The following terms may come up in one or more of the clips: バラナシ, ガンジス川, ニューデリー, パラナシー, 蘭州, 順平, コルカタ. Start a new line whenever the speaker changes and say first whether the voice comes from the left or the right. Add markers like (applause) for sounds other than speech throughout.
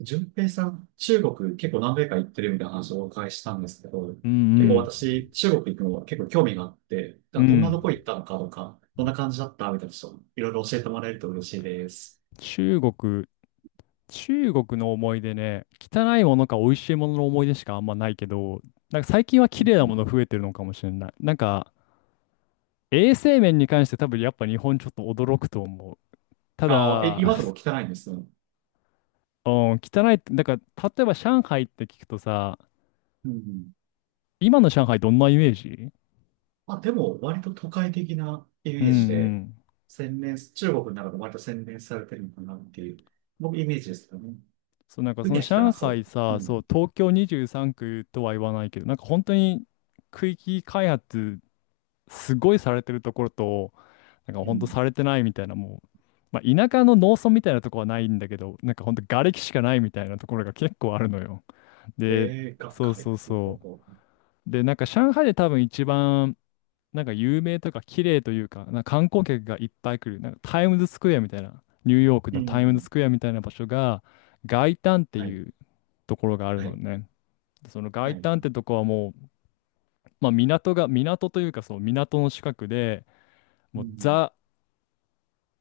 right: 順平さん、中国結構何回か行ってるみたいな話をお伺いしたんですけど、
left: う
right: 結構
left: ん
right: 私、中国行くのは結構興味があって、だか
left: うん。
right: ら
left: う
right: どんなとこ行
left: ん。
right: ったのかとか、どんな感じだったみたいな人、ちょっといろいろ教えてもらえると嬉しいです。
left: 中国、中国の思い出ね、汚いものか美味しいものの思い出しかあんまないけど、なんか最近は
right: う
left: 綺
right: ん
left: 麗
right: う
left: な
right: ん。
left: もの増えてるのかもしれない。なんか衛生面に関して多分やっぱ日本ちょっと驚くと思う。た
right: ああ、え、
left: だ、
right: 今でも
left: (laughs)
right: 汚いんですね。
left: うん、汚いって、だから例えば上海って聞くとさ、
right: うんうん。
left: 今の上海どんなイメージ？
right: あ、でも割と都会的なイ
left: うん
right: メージ
left: う
right: で、
left: ん。
right: 洗練、中国の中で割と洗練されてるのかなっていう、僕イメージですよね。
left: そう、なんかそ
right: 海
left: の
right: は汚
left: 上海
right: そう。う
left: さ、そ
right: ん。
left: う、東京23区とは言わないけど、なんか本当に区域開発すごいされてるところと、なんか
right: う
left: ほんと
right: ん。
left: されてないみたいな、もう、まあ、田舎の農村みたいなところはないんだけど、なんかほんと瓦礫しかないみたいなところが結構あるのよ。
right: え
left: で、
right: えが、
left: そう
right: 外
left: そう
right: 国の方
left: そう。
right: と。
left: で、なんか上海で多分一番、なんか有名とか綺麗というか、なんか観光客がいっぱい来る、なんかタイムズスクエアみたいな、ニューヨーク
right: う
left: のタイムズ
right: ん。
left: スクエアみたいな場所が、外灘って
right: はい。
left: いうところがある
right: は
left: の
right: い。
left: ね。その
right: は
left: 外
right: い。
left: 灘ってとこはもう、まあ、港が、港というかその港の近くで、
right: う
left: もう
right: ん、
left: ザ、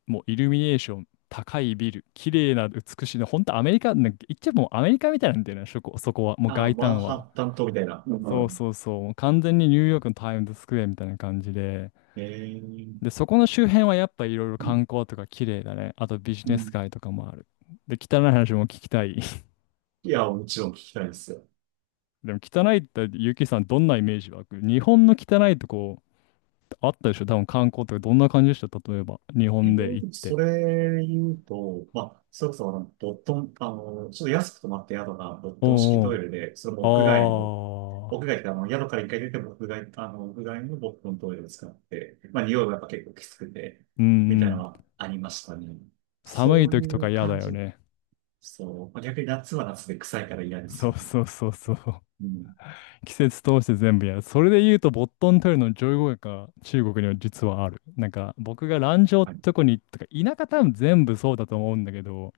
left: もうイルミネーション、高いビル、綺麗な美しいの、本当アメリカ、なんか言っちゃもうアメリカみたいなんだよね、そこは、もう
right: ああ、
left: 外
right: マン
left: 観
right: ハッ
left: は。
right: タン島みたいな。う
left: そう
right: ん。
left: そうそう、もう完全にニューヨークのタイムズスクエアみたいな感じで、
right: え
left: で、
right: え。
left: そこの周辺はやっぱいろいろ観光とか綺麗だね。あとビジ
right: う
left: ネス
right: ん。
left: 街とかもある。で、汚い話も聞きたい。(laughs)
right: いや、もちろん聞きたいですよ。
left: でも汚いって、ゆきさんどんなイメージ湧く？日本の汚いとこあったでしょ？多分観光とかどんな感じでした？例えば、日本で行っ
right: そ
left: て。
right: れ言うと、まあ、それこそボットン、ちょっと安く泊まった宿がボットン式
left: お
right: トイ
left: う
right: レで、それも屋外の、
left: おう。ああ。
right: 屋外って宿から1回出ても屋外、屋外のボットントイレを使って、まあ、匂いがやっぱ結構きつくて、
left: う
right: みたいな
left: ん、
right: のはありましたね。
left: 寒い
right: そう
left: 時
right: い
left: とか
right: う
left: 嫌だ
right: 感
left: よ
right: じ。
left: ね。
right: そう。まあ逆に夏は夏で臭いから嫌です
left: そ
right: よ
left: う
right: ね。
left: そうそうそう。
right: うん。
left: (laughs) 季節通して全部やる。それで言うと、ボットントイレの上位互換が中国には実はある。なんか、僕が蘭州って
right: はい。
left: とこに、とか、田舎多分全部そうだと思うんだけど、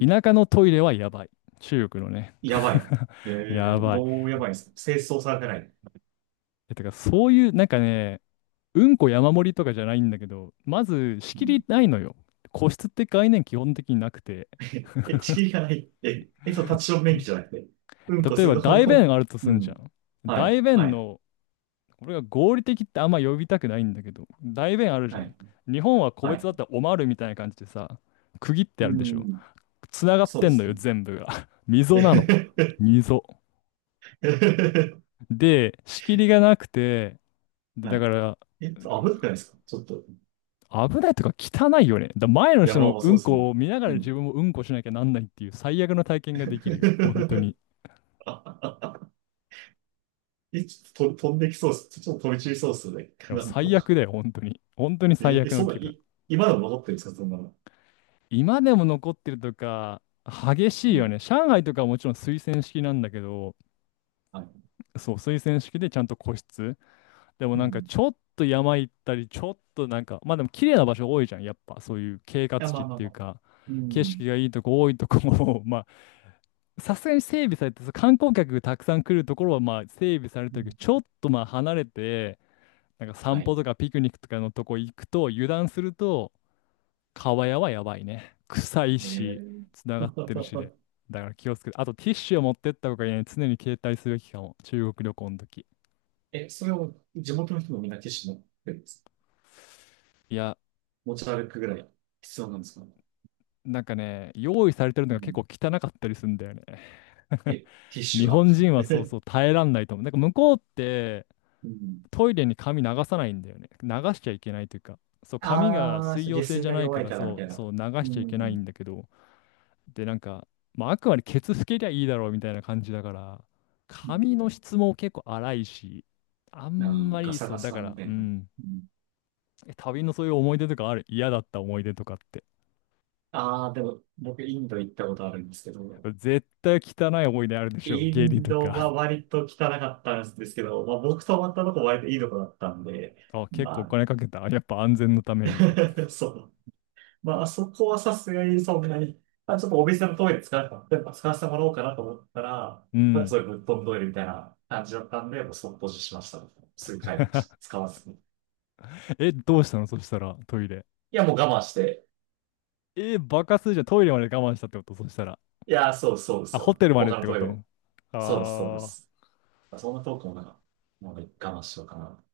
left: 田舎のトイレはやばい。中国のね。
right: やばい。え
left: (laughs) やばい。
right: どうやばいんですか？清掃されてない。
left: え、てか、そういう、なんかね、うんこ山盛りとかじゃないんだけど、まず仕
right: う
left: 切
right: ん。
left: りないのよ。個室って概念基本的になくて。
right: (laughs) え、仕切りがない。え、え、そう、立ちション便器じゃなくて。うんこ
left: 例え
right: する
left: ば
right: ところ
left: 大便
right: も、
left: あるとす
right: う
left: んじゃ
right: ん。
left: ん。
right: はい、
left: 大便
right: はい、
left: の、これが合理的ってあんま呼びたくないんだけど、代弁あるじゃ
right: は
left: ん。
right: い、
left: 日本は個
right: は
left: 別
right: い。
left: だったらおまるみたいな感じでさ、区切ってあ
right: う
left: るでしょ。
right: ん、
left: つながっ
right: そう
left: て
right: で
left: んの
right: す
left: よ、
right: ね。
left: 全部が。(laughs) 溝
right: え
left: なの。
right: へ
left: 溝。
right: へへへ。
left: で、仕切りがなくて、で、
right: は
left: だか
right: い。
left: ら、
right: 危なくないですかちょっと、
left: 危ないとか汚いよね。だ前の人
right: 山
left: の
right: は
left: う
right: そう
left: ん
right: ですね。
left: こを見なが
right: う
left: ら自
right: ん。
left: 分もうんこしなきゃなんないっていう最悪の体験ができるよ。本当
right: (laughs)
left: に。
right: え、ちょっとと飛んできそうです。ちょっと飛び散りそうですよね。(laughs)
left: でも
right: なんだ
left: 最
right: ろ
left: 悪だよ、本当に。本当に
right: う。
left: 最
right: え、え
left: 悪
right: そ
left: の
right: んな、
left: 気分。
right: い、今でも残ってるんですかそんなの。
left: 今でも残ってるとか、激し
right: う
left: いよ
right: ん。
left: ね。上海とかはもちろん推薦式なんだけど、
right: はい。
left: そう、推薦式でちゃんと個室。でも
right: う
left: なんか
right: ん。
left: ちょっと山行ったり、ちょっとなんか、まあでも綺麗な場所多いじゃん、やっぱ。そういう景勝
right: や、ま
left: 地っ
right: あまあ
left: ていう
right: まあ。
left: か、
right: う
left: 景
right: ん。
left: 色がいいとこ多いとこも、(laughs) まあ、さすがに整備されて、そう観光客がたくさん来るところはまあ整備され
right: う
left: てるけど、ち
right: ん。
left: ょっとまあ離れて、なんか散
right: は
left: 歩
right: い。
left: とかピクニックとかのとこ行くと、油断すると、川屋はやばいね。臭い
right: え
left: し、
right: ー、
left: つながってるしで。
right: (laughs)
left: だから気をつけて。あとティッシュを持ってった方がいいね。常に携帯すべきかも。中国旅行の時。
right: え、それを地元の人もみんなティッシュ持ってるんですか？
left: いや、
right: 持ち歩くぐらい必要なんですか？
left: なんかね、用意されてるの
right: う
left: が結
right: ん。
left: 構汚かったりするんだよね。
right: え、
left: (laughs)
right: ティッシ
left: 日
right: ュは
left: 本人はそうそう
right: (laughs)
left: 耐えらんないと思う。なんか向こうって
right: うん。
left: トイレに髪流さないんだよね。流しちゃいけないというか、そう、髪が
right: ああ、
left: 水
right: そう
left: 溶
right: 下
left: 性
right: 水
left: じゃ
right: が
left: ない
right: 弱
left: か
right: い
left: ら、
right: からみ
left: そ
right: たい
left: う、
right: な。
left: そう流
right: う
left: しちゃいけないん
right: ん。
left: だけど、で、なんか、まあ、あくまでケツ拭けりゃいいだろうみたいな感じだから、
right: うん。
left: 髪の質も結構荒いし、あ
right: あ
left: ん
right: ー、
left: ま
right: ガ
left: り
right: サ
left: そ
right: ガ
left: う、だか
right: サみ
left: ら、
right: た
left: う
right: いな。
left: ん、
right: うん。
left: え、旅のそういう思い出とかある？嫌だった思い出とかって。
right: ああ、でも、僕、インド行ったことあるんですけど、
left: 絶対汚い思い出あるでしょ？
right: イ
left: 下痢
right: ン
left: と
right: ド
left: か。
right: は
left: (laughs)
right: 割と汚かったんですけど、まあ、僕泊まったとこ割といいとこだったんで、
left: あ、結構お
right: ま
left: 金かけた？やっぱ安全のために。
right: あ、(laughs) そう。まあ、あそこはさすがにそんなに、あ、ちょっとお店のトイレ使わせて、やっぱ使わせてもらおうかなと思ったら、
left: う
right: まあ、
left: ん。
right: そういうぶっ飛んトイレみたいな感じだったんで、もうそっと閉じしました。すぐ帰りました。使わずに。い
left: え、どうしたのそしたら、トイレ。
right: や、もう我慢して。
left: え、バカするじゃん。トイレまで我慢したってことそしたら？
right: いや、そうです、そうで
left: あ、
right: す
left: ホ
right: よ。
left: テルまでっ
right: 他の
left: てこ
right: トイレ。
left: と？あ
right: そうです、そうで
left: ー。
right: す。まあそんな遠くもなんか、もう我慢しようかな。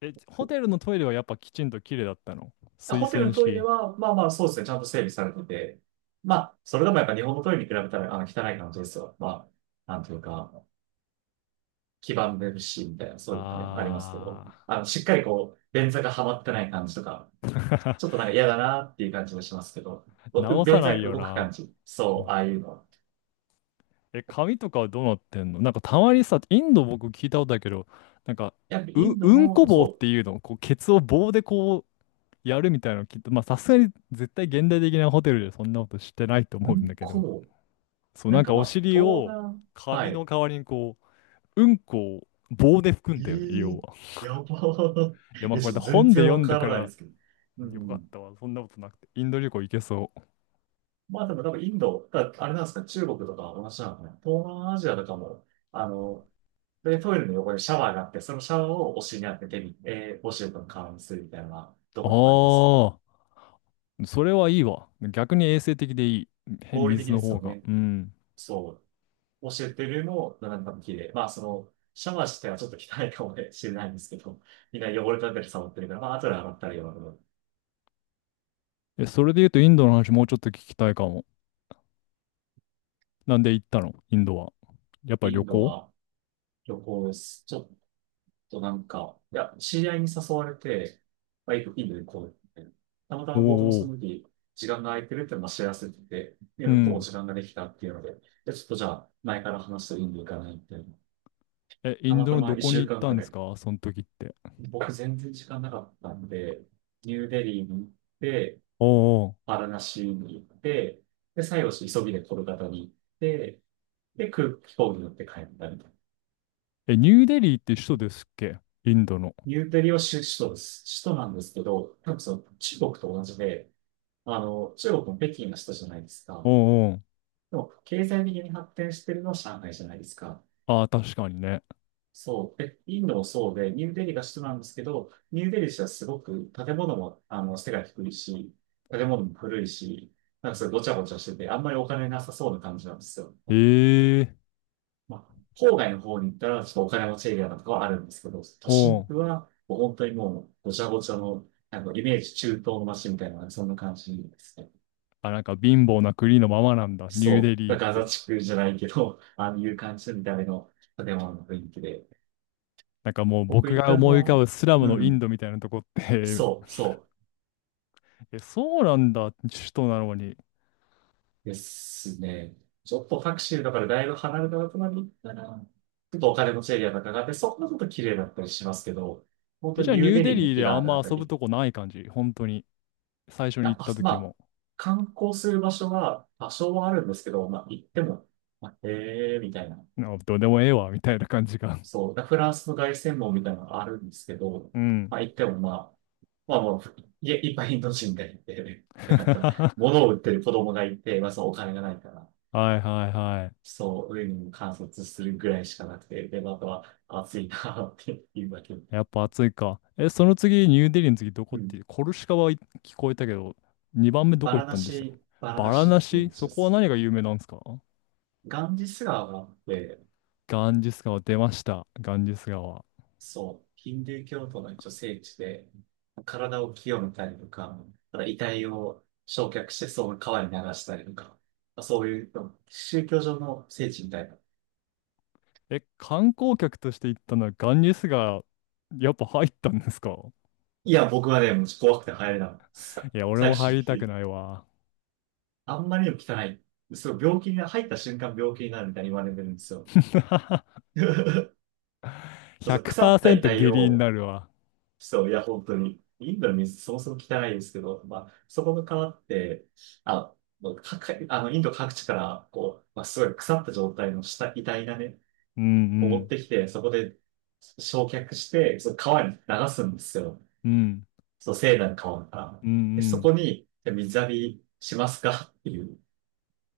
left: え、ホテルのトイレはやっぱきちんと綺麗だったの？水
right: ホテル
left: 洗
right: のトイレ
left: 式。
right: は、まあまあそうですね、ちゃんと整備されてて、まあ、それでもやっぱ日本のトイレに比べたら、汚い感じですよ。まあ、なんというか、黄ばんでるし、みたいな、そういうのがねありますけど、
left: あ
right: しっかりこう、便座がはまってない感じとか、
left: ー。
right: ちょっと
left: (laughs)
right: なんか嫌だなっていう感じもしますけど、う
left: 直さ
right: 便
left: な
right: 座
left: い
right: が
left: よ
right: 動く
left: な。
right: 感じ。
left: う
right: そ
left: ん、
right: う、ああいうのは。
left: え、髪とかはどうなってんの？なんかたまにさ、インド僕聞いたことだけど、なんか、
right: いや、イ
left: う、
right: ンド
left: うんこ
right: も、
left: 棒っ
right: そ
left: ていうの、こう、ケツを棒でこやるみたいなのきっと、まあさすがに絶対現代的なホテルでそんなことしてないと
right: う、う
left: 思うんだ
right: ん
left: けど、
right: こ、
left: そう
right: な
left: な
right: ん
left: ん
right: か
left: か
right: ま
left: お
right: あ、
left: 尻
right: 東
left: を
right: 南、は
left: 紙
right: い。
left: の代わりにこう、うんこを棒で拭く
right: え
left: んだよね、要
right: ー、
left: は。い
right: やばー。
left: や
right: (laughs)
left: まあ
right: え、
left: こ
right: ち
left: れ
right: ょっ
left: で
right: と全
left: 本で
right: 然
left: 読
right: わ
left: んだ
right: か
left: か
right: らないで
left: ら
right: すけど。う
left: よかっ
right: ん。
left: たわ、そんなことなくて。インド旅行行けそう。
right: まあでも多分インド、だあれなんですか、中国とか同じなのかな。東南アジアとかも、あの、で、トイレの横にシャワーがあって、そのシャワーをお尻に当ててみ、お尻との顔にするみたいなところもありますよね。
left: ああ、それはいいわ。逆に衛生的でいい。へ
right: 合理的
left: 水
right: で
left: の
right: す
left: 方
right: よ
left: が。
right: ね。
left: うん。
right: そう。教えてるのも、なんか綺麗。まあ、その、シャワー自体はちょっと汚いかもしれないんですけど、みんな汚れたり触ってるから、まあ、後で洗ったりは、
left: え、それで言うとインドの話もうちょっと聞きたいかも。なんで行ったのインドは。やっぱり
right: イ
left: 旅
right: ンド
left: 行？
right: は旅行です。ちょっととなんか、いや、知り合いに誘われて、まあ、インドでこう、たまた
left: おー
right: ま僕もそ
left: お
right: の
left: ー。
right: 時、時間が空いてるっていうのは知らせてて、で、
left: う
right: 向こうも
left: ん。
right: 時間ができたっていうので、で、ちょっとじゃあ、前から話してインド行かないみたいな。
left: え、イ
right: た
left: ン
right: ま
left: ド
right: た
left: の
right: ま
left: どこ
right: 一
left: に
right: 週
left: 行っ
right: 間
left: た
right: ぐ
left: んで
right: ら
left: す
right: い。
left: かその時って。
right: 僕全然時間なかったんで、ニューデリーに行って、
left: おうおう、
right: パラナシーに行って、で、最後、急ぎでコルカタに行って、で、空飛行機に乗って帰ったみたいな。
left: え、ニューデリーって首都ですっけインドの。
right: ニューデリーは首都です。首都なんですけど、多分その中国と同じで、中国も北京の首都じゃないです
left: お
right: か。
left: うおう、
right: でも、経済的に発展してるのは上海じゃないですか。
left: ああ、確かにね。
right: そう。え、インドもそうで、ニューデリーが首都なんですけど、ニューデリー自体はすごく建物も、背が低いし、建物も古いし、なんかそれごちゃごちゃしてて、あんまりお金なさそうな感じなんですよ。
left: ええ、
right: まあ、郊外の方に行ったら、ちょっとお金持ちエリアとかはあるんですけど、都心
left: お
right: 部
left: う。
right: は、もう本当にもう、ごちゃごちゃの、なんかイメージ中東の街みたいな、そんな感じですね。
left: あ、なんか貧乏な国のままなんだ、ニュー
right: そ
left: デリ
right: う。
left: ーっ
right: ガザ
left: て。
right: 地区じゃないけど、(laughs) ああいう感じの見た目の建物の雰囲気で。
left: なんかもう
right: 僕
left: 僕
right: 行っ
left: が
right: たの
left: 思い浮かぶ
right: は、
left: スラム
right: う
left: のインド
right: ん、
left: みたいなとこって？
right: そう、そ
left: (laughs) え、そうなんだ、首都なのに。
right: うですね。ちょっとタクシーだからだいぶ離れたとこまで行ったら、ちょっとお金持ちエリアとかがあって、そこはちょっと綺麗だったりしますけど、本
left: え、
right: 当
left: じ
right: に
left: ゃあ
right: ニ
left: ニ
right: ュー
left: ュー
right: デ
left: デ
right: リーに
left: リー
right: 木
left: で
right: が
left: あ
right: あ
left: ん
right: るあ
left: ま
right: た
left: 遊ぶ
right: り、
left: とこない感じ、本当に。最初に
right: な
left: 行
right: ん
left: っ
right: か、
left: た
right: ま
left: 時
right: あ、
left: も。
right: 観光する場所は多少はあるんですけど、まあ、行っても、まあ、へえ、みたいな。
left: なんかどうでもええわ、みたいな感じが。(laughs)
right: そう、だフランスの凱旋門みたいなのがあるんですけど、
left: うん。
right: まあ、行ってもまあ、まあもう、いいっぱいインド人がいて、
left: (laughs)
right: でなんか、
left: は
right: 物を売ってる子供がいて、まあ、そのお金がないから、
left: いはいはい。
right: そう、上に観察するぐらいしかなくて、で、まああとは暑いなっていうだけ。
left: やっぱ暑いか。え、その次、ニューデリーの次どこ
right: う
left: っ
right: ん。
left: て、コルシカはい聞こえたけど、2番目ど
right: バ
left: こ行
right: ラ
left: った
right: ナ
left: んでしたっけ？
right: シ、バラ
left: バ
right: ナ
left: ラ
right: シっ
left: ナ
right: ていうん
left: シ
right: で
left: そこは
right: すよ。
left: 何が有名なんですか？
right: ガンジス川があって、
left: ガンジス川出ました。ガンジス川。
right: そう、ヒンドゥー教徒の一応聖地で、体を清めたりとか、ただ遺体を焼却してその川に流したりとか、そういう宗教上の聖地みたいな。
left: え、観光客として行ったのはガンジス川、やっぱ入ったんですか？
right: いや、僕はね、もう怖くて入れないです。
left: いや、俺
right: 最
left: も入
right: 終
left: り
right: 的
left: たく
right: に。
left: ないわ。
right: あんまりにも汚い。そう病気に入った瞬間病気になるみたいに言われてるんですよ。
left: (laughs)
right: (laughs) そう腐った遺
left: 100%
right: 体
left: 下痢に
right: を、
left: なるわ。
right: そう、いや、本当に。インドの水そもそも汚いですけど、まあ、そこが変わって、あ、もうかかインド各地から、こう、まあ、すごい腐った状態の下、遺体がね、
left: うん
right: を
left: う
right: 持っ
left: ん。
right: てきて、そこで焼却して、その川に流すんですよ。
left: うん。
right: そう、聖なる川から。
left: うん
right: で、
left: う
right: そこ
left: ん、
right: に、じゃあ水浴びしますか？っていう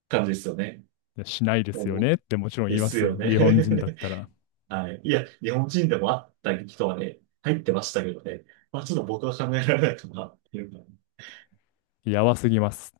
right: 感じですよね。
left: しないで
right: も
left: す
right: う
left: よ
right: も
left: ね
right: う
left: ってもちろん言
right: で
left: いま
right: す
left: す
right: よ
left: よ。日本人だっ
right: ね。
left: たら。
right: (laughs) はい。いや、日本人でもあった人はね、入ってましたけどね。まあ、ちょっと僕は考えられないかなっていうか。
left: やばすぎます。